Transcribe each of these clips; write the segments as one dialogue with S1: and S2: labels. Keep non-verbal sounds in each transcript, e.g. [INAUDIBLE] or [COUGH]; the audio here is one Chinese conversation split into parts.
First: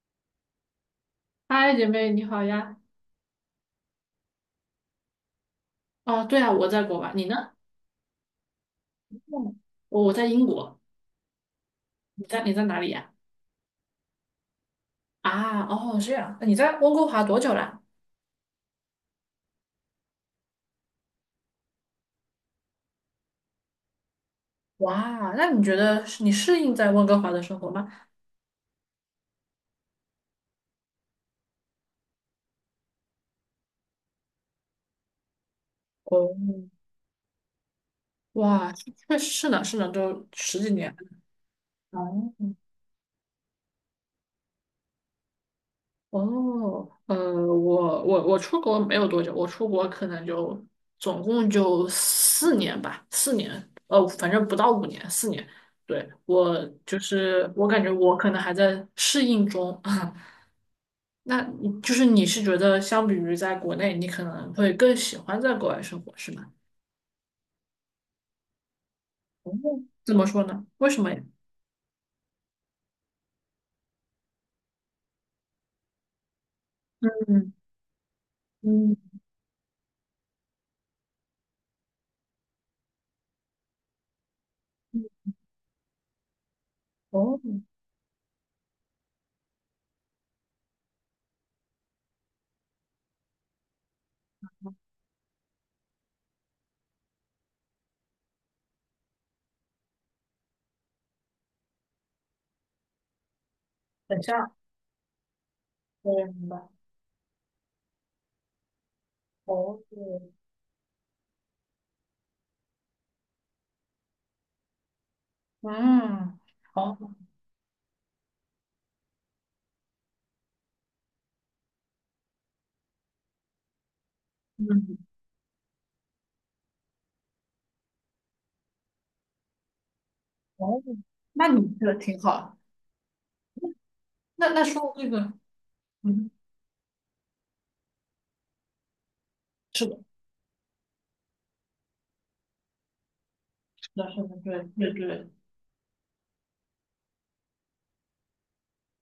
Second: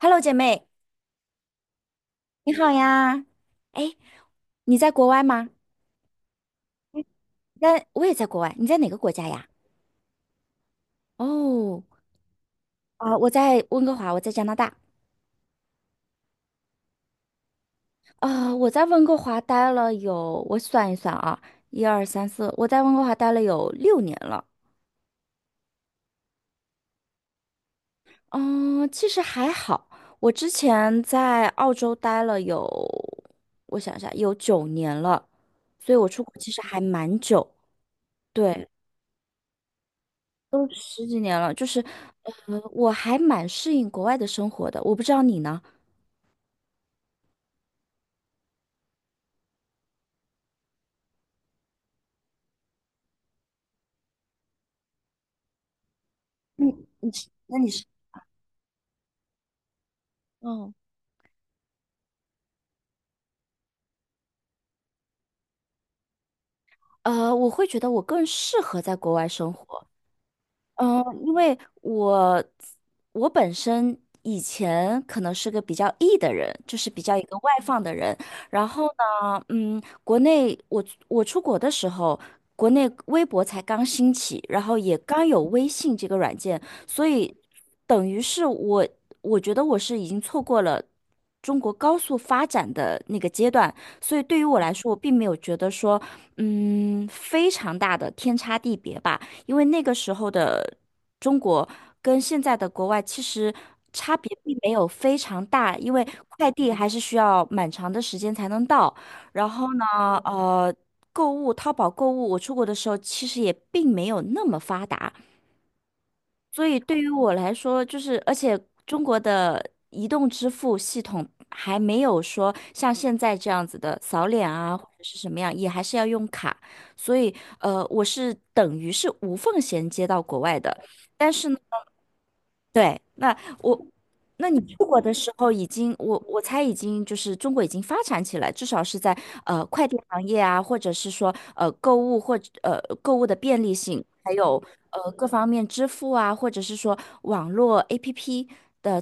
S1: Hello，姐妹，
S2: 嗨，姐妹，你好
S1: 你好
S2: 呀！
S1: 呀！哎，你在国外吗？
S2: 哦，对啊，我在国
S1: 嗯
S2: 外，你呢？
S1: 在，我也在国外。你在哪个国家呀？
S2: 嗯，我在英国，
S1: 哦，
S2: 你在哪里呀？
S1: 啊、我在温哥华，我在加拿大。
S2: 啊，哦，这样，你在温哥华多久了？
S1: 啊、我在温哥华待了有，我算一算啊，一二三四，我在温哥华待了有6年了。
S2: 哇，那你觉得是你适应在温哥华的生活吗？
S1: 嗯，其实还好。我之前在澳洲待了有，我想一下，有9年了，所以我出
S2: 哦，
S1: 国其实还蛮久。对，
S2: 哇，确实是呢，是呢，都十
S1: 都
S2: 几年。
S1: 十几年了，就是，
S2: 哦，
S1: 我还蛮适应国外的生活的。我不知道你呢？
S2: 哦，我出国没有多久，我出国可能就总共就四年吧，四年，反正不到5年，四年。对，我
S1: 嗯，
S2: 就是
S1: 那
S2: 我
S1: 你
S2: 感
S1: 是？
S2: 觉我可能还在适应中。[LAUGHS]
S1: 嗯，
S2: 那你就是你是觉得相比于在国内，你可能会更喜欢在国外生活，是吗？
S1: 我会觉得我更适合在国外生
S2: 哦
S1: 活，
S2: 怎么说呢？为
S1: 嗯，
S2: 什么呀？
S1: 因为我本身以前可能是个比较 E 的人，就是比较一个外
S2: 嗯
S1: 放的人。然后
S2: 嗯
S1: 呢，嗯，国内我出国的时候，国内微博才刚兴起，然后也刚
S2: 嗯，
S1: 有微信这个软件，所以
S2: 哦，
S1: 等于是我觉得我是已经错过了。中国高速发展的那个阶段，所以对于我来说，我并没有觉得说，非常大的天差地别吧。因为那个时候的中国跟现在的国外其实差
S2: 等一
S1: 别
S2: 下，
S1: 并没有非常大，因为
S2: 我也明
S1: 快
S2: 白。
S1: 递还是需要蛮长的时间才能到。然后
S2: 哦，
S1: 呢，呃，购物，淘宝购物，我出国的时候其实也并没有那么发达，
S2: 嗯，
S1: 所以对于
S2: 哦，
S1: 我来说，就是而且中国的移动支付系统还没有说像现在这样子的扫脸啊，或
S2: 嗯
S1: 者是什么样，也还是要用卡。所以我是等于是无缝衔接到国外
S2: 哦，
S1: 的，但是
S2: 那
S1: 呢。
S2: 你这个挺好。
S1: 对，我，
S2: 那
S1: 那你
S2: 那说
S1: 出
S2: 到
S1: 国
S2: 这
S1: 的时
S2: 个，
S1: 候已经，我
S2: 嗯，
S1: 我猜已经就是中国已经发展起来，至少是在快
S2: 是
S1: 递
S2: 的，
S1: 行业啊，或者是说购物或者购物的便利
S2: 是
S1: 性，
S2: 的，是
S1: 还
S2: 的，
S1: 有
S2: 对对
S1: 各
S2: 对，
S1: 方面支付啊，或者是说网络 APP 的。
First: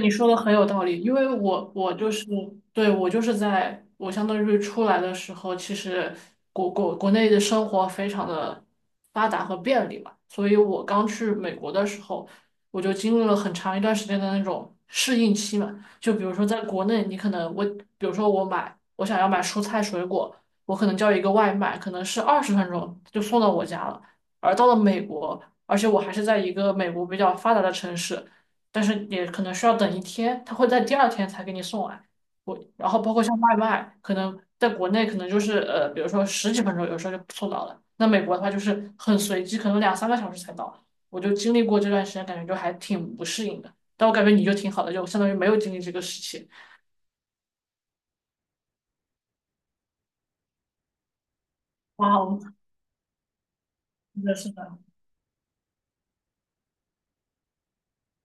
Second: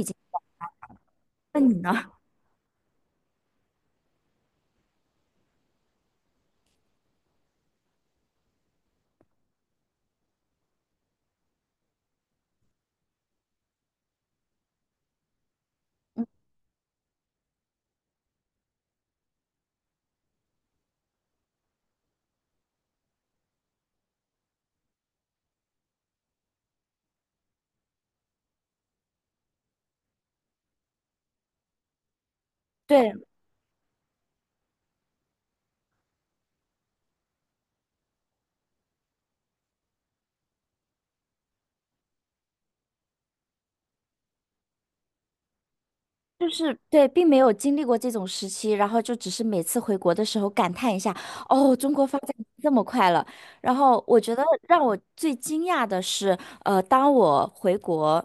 S2: 你说的很有道理，因为
S1: 那
S2: 我
S1: 你呢？
S2: 我就
S1: [LAUGHS]
S2: 是对我就是在我相当于出来的时候，其实国内的生活非常的发达和便利嘛，所以我刚去美国的时候，我就经历了很长一段时间的那种适应期嘛。就比如说在国内，你可能我比如说我想要买蔬菜水果，我可能叫一个外卖，可能是20分钟就送到我家了。而到了美国，而且我还是在一个美国比较发达的城市。但是也可能需要等一天，他会在第二天才给你送来。我然后
S1: 对，
S2: 包括像外卖，可能在国内可能就是比如说十几分钟，有时候就送到了。那美国的话就是很随机，可能两三个小时才到。我就经历过这段时间，感觉就还挺不适应的。但我感觉你就挺好的，就相当于没有经历这个时
S1: 就
S2: 期。
S1: 是对，并没有经历过这种时期，然后就只是每次回国的时候感叹一下，哦，中国
S2: 哇
S1: 发展
S2: 哦，
S1: 这么快了。然后我
S2: 是
S1: 觉
S2: 的，
S1: 得
S2: 是的，
S1: 让我最惊讶的是，当我回国，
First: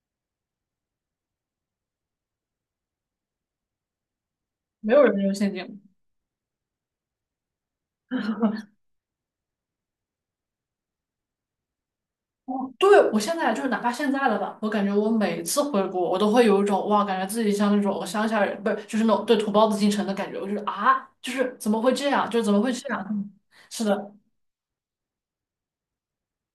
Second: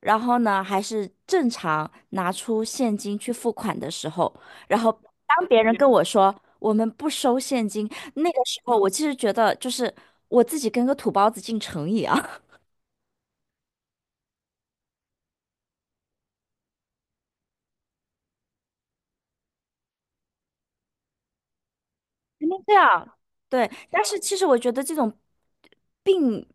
S1: 然后呢还是正常拿出现金去付款的时候，然后
S2: 没有人用
S1: 当
S2: 现
S1: 别人跟
S2: 金。
S1: 我说我们不收现金，那个时候我其实觉得就是我自己跟个土包子进城一样。
S2: 哦，对，我现在就是哪怕现在了吧，我感觉我每次回国，我都会有一种哇，感觉自己像那种乡下人，不是，就是那种对土包子进城的感觉。我就是啊，就是怎么会这样？就是
S1: 肯
S2: 怎么
S1: 定
S2: 会
S1: 这
S2: 这样？
S1: 样，
S2: 嗯
S1: 对。
S2: 是
S1: 但
S2: 的，
S1: 是其实我觉得这种并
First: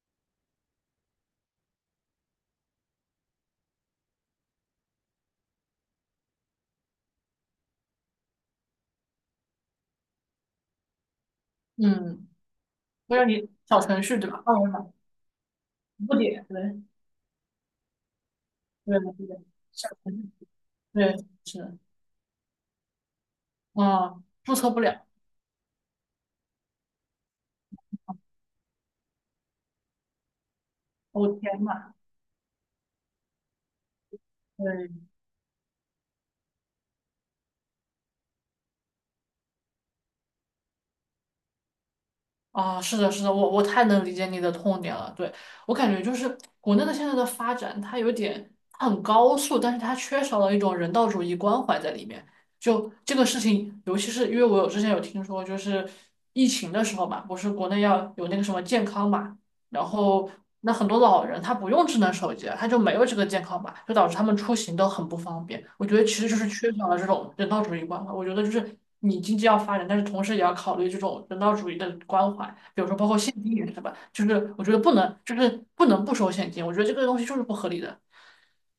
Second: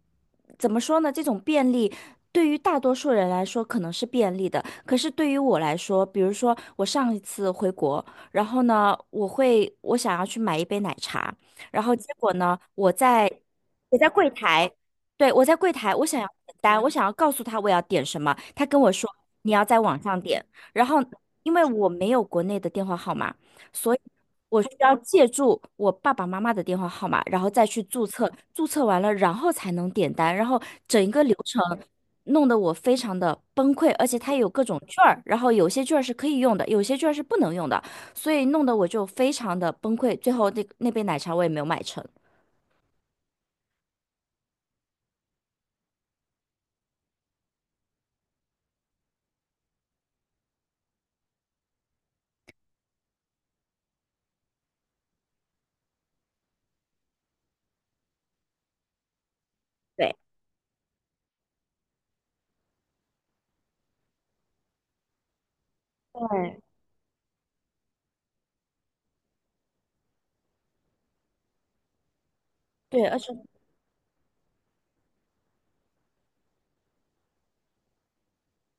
S1: 怎么说呢？这种便利对于大多数人来说可能是便利的，可是对于我来说，比如说我上一次回国，然后呢，我想要去买一杯奶茶，然后结
S2: 嗯，
S1: 果呢，我
S2: 会让
S1: 在
S2: 你小
S1: 我
S2: 程
S1: 在
S2: 序
S1: 柜
S2: 对吧？二维
S1: 台，
S2: 码
S1: 对，我在柜台，我
S2: 不
S1: 想要
S2: 点，
S1: 点单，
S2: 对，
S1: 我想要告诉他我要点什么，他跟我
S2: 对
S1: 说
S2: 对，对
S1: 你要在
S2: 小
S1: 网
S2: 程
S1: 上点，
S2: 序，
S1: 然后
S2: 对，
S1: 因
S2: 是
S1: 为
S2: 的，
S1: 我没有国内的电话号码。所以。
S2: 啊，注
S1: 我需
S2: 册不
S1: 要
S2: 了，
S1: 借助我爸爸妈妈的电话号码，然后再去注册，注册完了，然后才能点单，然后整个
S2: 我
S1: 流程
S2: 天呐，
S1: 弄得我非常的崩溃，而且它有各种券
S2: 对。
S1: 儿，然后有些券儿是可以用的，有些券儿是不能用的，所以弄得我就非常的崩溃，最后那那杯奶茶我也没有买成。
S2: 啊，是的，是的，我太能理解你的痛点了。对，我感觉就是国内的现在的发展，它有点它很高速，但是它缺少了一种人道主义关怀在里面。就这个事情，尤其是因为我有之前有听说，就是疫情的时候嘛，不是国内要有那个什么健康嘛。然
S1: 对
S2: 后那很多老人他不用智能手机，他就没有这个健康码，就导致他们出行都很不方便。我觉得其实就是
S1: 对，
S2: 缺少了这种人道主义关怀。我觉得就是你经济要发展，但是同时也要考虑这种人道主义的关怀，比如说
S1: 对，
S2: 包
S1: 而
S2: 括
S1: 且
S2: 现金也是吧，就是我觉得不能就是不能不收现金，我觉得这个东西就是不合理的。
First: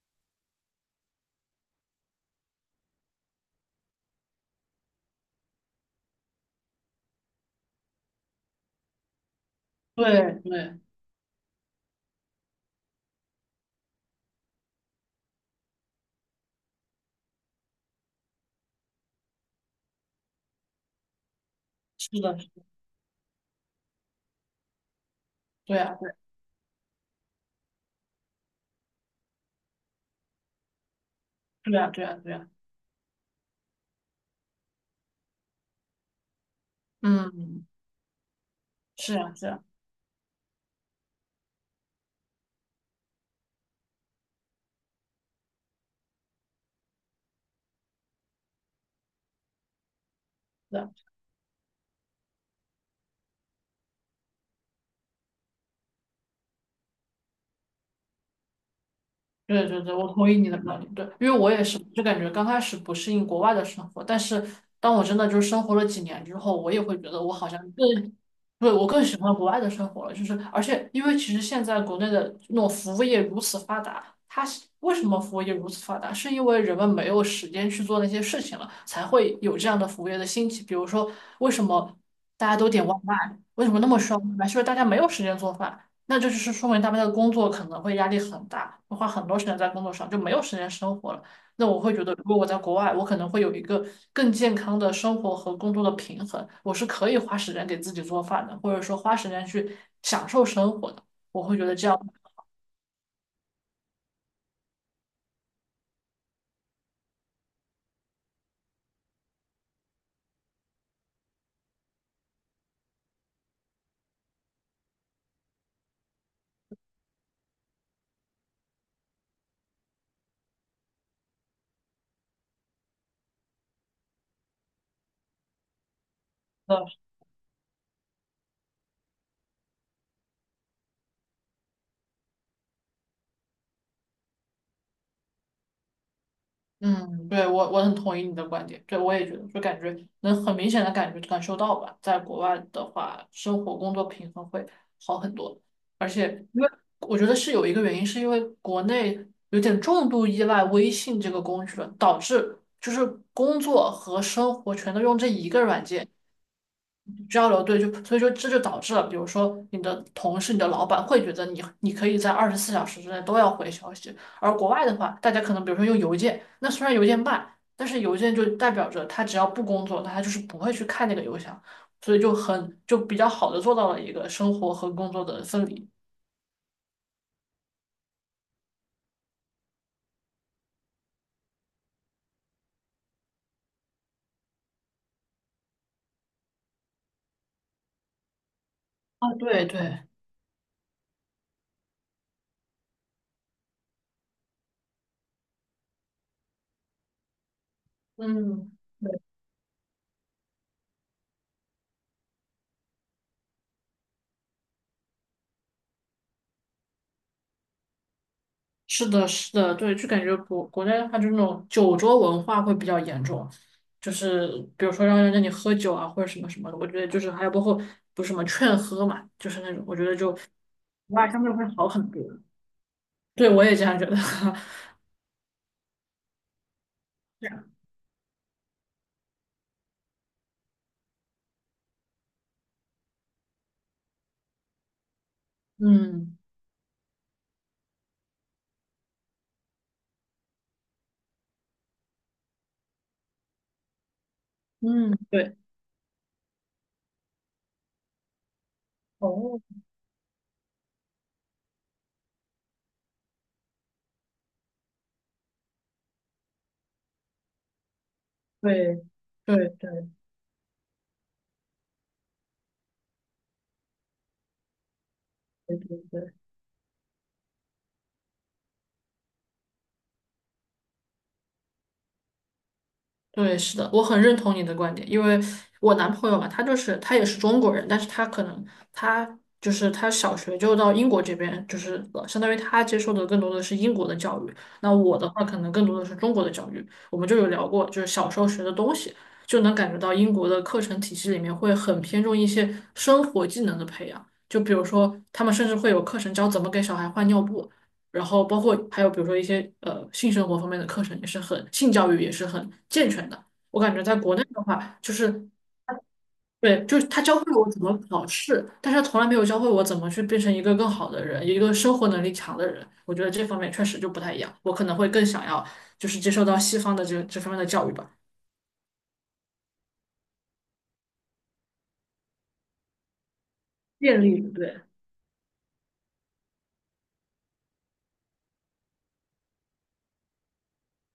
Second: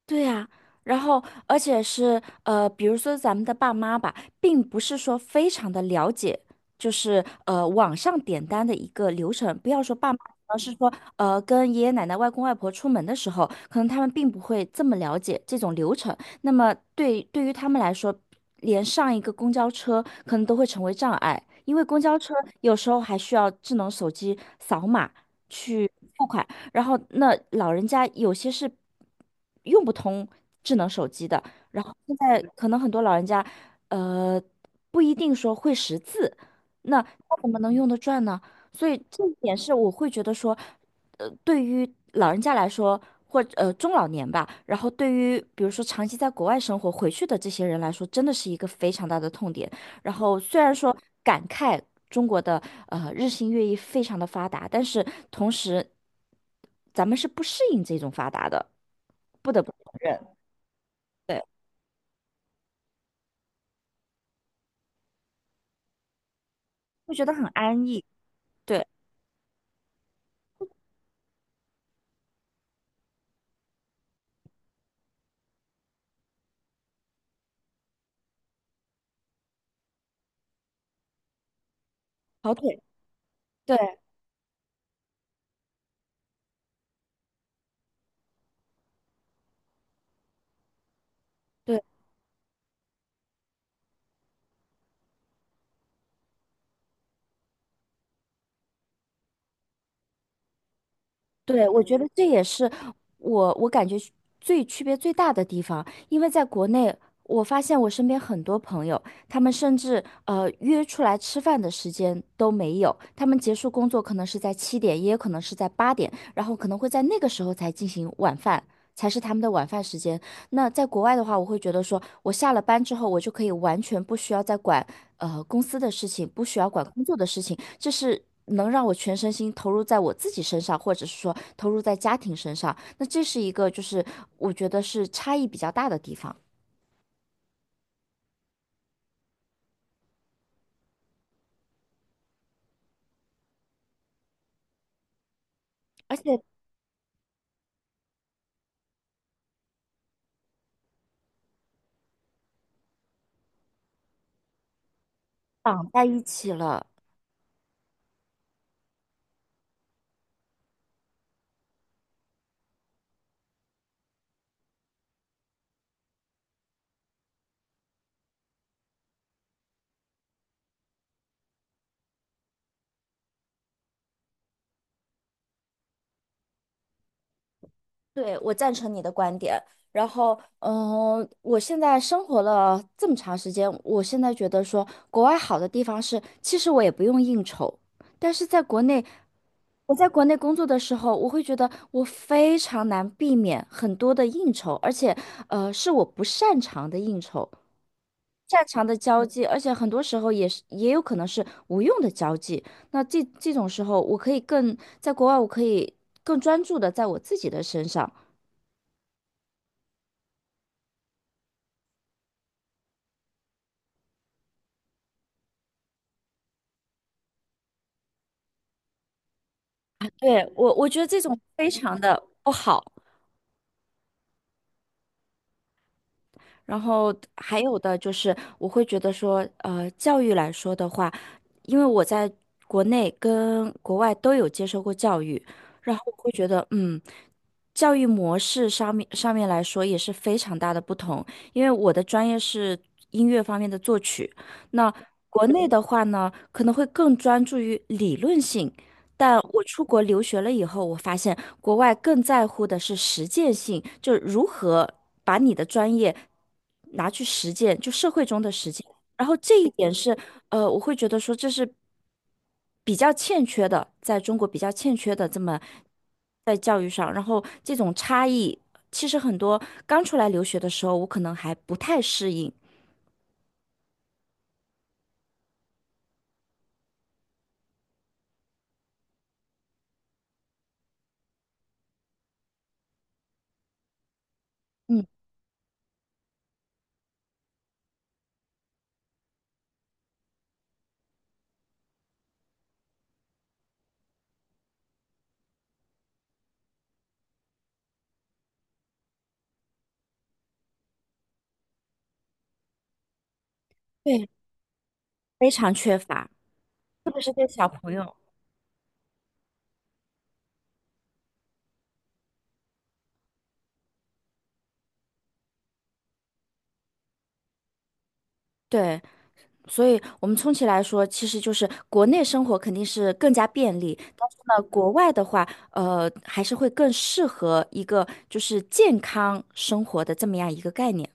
S1: 对呀，然后而且是比如说咱们的爸妈吧，并不是说非常的了解，就是网上点单的一个流程。不要说爸妈，
S2: 对
S1: 而是
S2: 对，
S1: 说跟爷爷奶奶、外公外婆出门的时候，可能他们并不会这么了解这种流程。那么对于他们来说，连上一个公交车可能都会成为障碍，因为公
S2: 是
S1: 交车
S2: 的，
S1: 有时候还需要智能手机扫码
S2: 对
S1: 去
S2: 呀，
S1: 付款。然后那老人家有些是用不通智能手机的，
S2: 对
S1: 然
S2: 呀，
S1: 后
S2: 对
S1: 现
S2: 呀，对
S1: 在
S2: 啊，
S1: 可能很多老人家，呃，不一定说会识字，那他怎么
S2: 嗯，
S1: 能用得转呢？所以
S2: 是
S1: 这
S2: 啊，
S1: 一
S2: 是
S1: 点
S2: 啊，
S1: 是我会觉得说，对于老人家来说，或中老年吧，然后对于比如说长期在国外生活回去的这些人来说，真的是一个非常大的痛点。然后虽然
S2: 是啊。
S1: 说感慨中国的日新月异非常的发达，但是同时咱们是不适应这种发达的，不得
S2: 对
S1: 不
S2: 对对，我同意你的观点。对，因为
S1: 对，
S2: 我也是，就感觉刚开始不适应国外的生活，但是当我真的就是生活了几年之后，我也会觉
S1: 会
S2: 得
S1: 觉
S2: 我
S1: 得很
S2: 好像
S1: 安逸，
S2: 更，对，
S1: 对，
S2: 我更喜欢国外的生活了。就是而且因为其实现在国内的那种服务业如此发达，它是为什么服务业如此发达？是因为人们没有时间去做那些事情了，才会有这样的服务业的兴起。比如说，为什么大
S1: 跑
S2: 家都
S1: 腿，
S2: 点外卖？为什
S1: 对。
S2: 么那么需要外卖？是因为大家没有时间做饭。那这就是说明他们的工作可能会压力很大，会花很多时间在工作上，就没有时间生活了。那
S1: 对
S2: 我会觉得，如果我在国外，我可能会有一个更健康的生活和工作的平衡，我是可以花时间给自己做饭的，或者说花时间去享受生活的。我会觉
S1: 对，
S2: 得
S1: 我
S2: 这
S1: 觉
S2: 样，
S1: 得这也是我感觉最区别最大的地方，因为在国内，我发现我身边很多朋友，他们甚至约出来吃饭的时间都没有，他们结束工作可能是在7点，也有可能是在8点，然后可能会在那个时候才进行晚饭，才是他们的晚饭时间。那在国外的话，我会觉得说，我下了班之后，我就可以完全不需要再管公司的事情，不需要管
S2: 呃
S1: 工作的事情，这是能让我全身心投入在我自己身上，或者是说投入在家庭身上。那这是一个就是我觉得是差异比较大的地方，
S2: 嗯，对，我很同意你的观点，对，我也觉得，就感觉能很明显的感受到吧，在国外的话，生活工作平衡会好很多，而
S1: 而
S2: 且
S1: 且
S2: 因为我觉得是有一个原因，是因为国内有点重度依赖微信这个工具了，导致就是工作和生活全都用这一个软
S1: 绑在
S2: 件。
S1: 一起了。
S2: 交流，对，就所以说这就导致了，比如说你的同事、你的老板会觉得你可以在24小时之内都要回消息，而国外的话，大家可能比如说用邮件，那虽然邮件慢，但是邮件就代表着他只要不工作，他就是不会去看那个邮箱，所以就很就比较好的做到了一个生活和工作的分离。
S1: 对，我赞成你的观点。然后，我现在生活了这么长时间，我现在觉得说，国外好的地方是，其实我也不用应酬。但是在国内，
S2: 啊，对
S1: 我
S2: 对，
S1: 在国内工作的时候，我会觉得我非常难避免很多的应酬，而且，是我不擅长的应酬，擅
S2: 嗯。
S1: 长的交际，而且很多时候也是也有可能是无用的交际。那这种时候，我可以更在国外，我可以更专注的在我自己的身上。
S2: 是的，是的，对，就感觉国国内的话，就那种酒桌文化会比较严重，就是比如说让人让你喝酒啊，或者什么什么的，我觉得就是还有包括不是什么劝喝嘛，就是那种，我觉得就国
S1: 对，我觉得这
S2: 外
S1: 种
S2: 相对会
S1: 非
S2: 好
S1: 常
S2: 很
S1: 的
S2: 多。
S1: 不好。
S2: 对，我也这样觉得。[LAUGHS] 是
S1: 然后还有
S2: 啊
S1: 的就是，我会觉得说，教育来说的话，因为我在国内跟国外都有接受过教育，然后我会
S2: 嗯
S1: 觉得，教育模式上面来说也是非常大的不同。因为我的专业是音乐方面的作曲，那
S2: 嗯，
S1: 国
S2: 对，
S1: 内的话呢，可能会更专注于理论性，但
S2: 哦，
S1: 我出国留学了以后，我发现国外更在乎的是实践性，就是如何把你的专业拿去实践，就社会中的实践。
S2: 对
S1: 然后这
S2: 对
S1: 一点
S2: 对
S1: 是，我会觉得说这是比较欠缺的，在中国比较欠缺的这么
S2: 对对对。
S1: 在教育上。然后这种差异，其实很多刚出来留学的时候，我可能还不太适应。
S2: 对，是的，我很认同你的观点，因为我男朋友嘛，他也是中国人，但是他可能他就是他小学就到英国这边，就是相当于他接受的更多的是英国的教育，那
S1: 嗯，
S2: 我的话可能更多的是中国的教育。我们就有聊过，就是小时候学的东西，就能感觉到英国的课程体系里面会很偏重一些生活技能的培养，就比如说他们甚至会有课程教怎么给小孩换尿布。然后包括还有比如说一些性生活方面的课程也是很性教育也是很健全的。我感觉在
S1: 对，
S2: 国内的话，就
S1: 非
S2: 是
S1: 常缺乏，
S2: 对，就是
S1: 特别
S2: 他
S1: 是
S2: 教会
S1: 对
S2: 了
S1: 小
S2: 我怎
S1: 朋
S2: 么
S1: 友。
S2: 考试，但是他从来没有教会我怎么去变成一个更好的人，一个生活能力强的人。我觉得这方面确实就不太一样，我可能会更想要就是接受到西方的这方面的教育吧，
S1: 对，所以，我们充其来说，其实就是国内生活肯定是更加便利，
S2: 建
S1: 但是
S2: 立
S1: 呢，
S2: 对。
S1: 国外的话，还是会更适合一个就是健康生活的这么样一个概念，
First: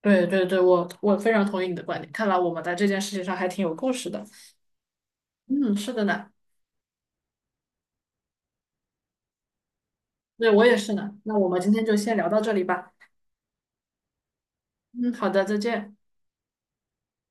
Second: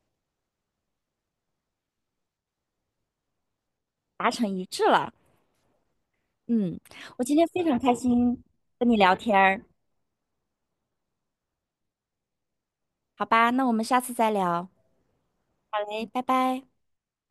S2: 对对对，我非常同意你的观点。看来我们在这件事情上还挺有共识的。
S1: 达成一致了。
S2: 嗯，是的呢，
S1: 嗯，我今天非常开心跟你聊天儿，
S2: 对我也是呢。那我们今天就先聊到这里吧。
S1: 好吧，那我们下次再聊。
S2: 嗯，好的，再
S1: 好
S2: 见。
S1: 嘞，拜拜。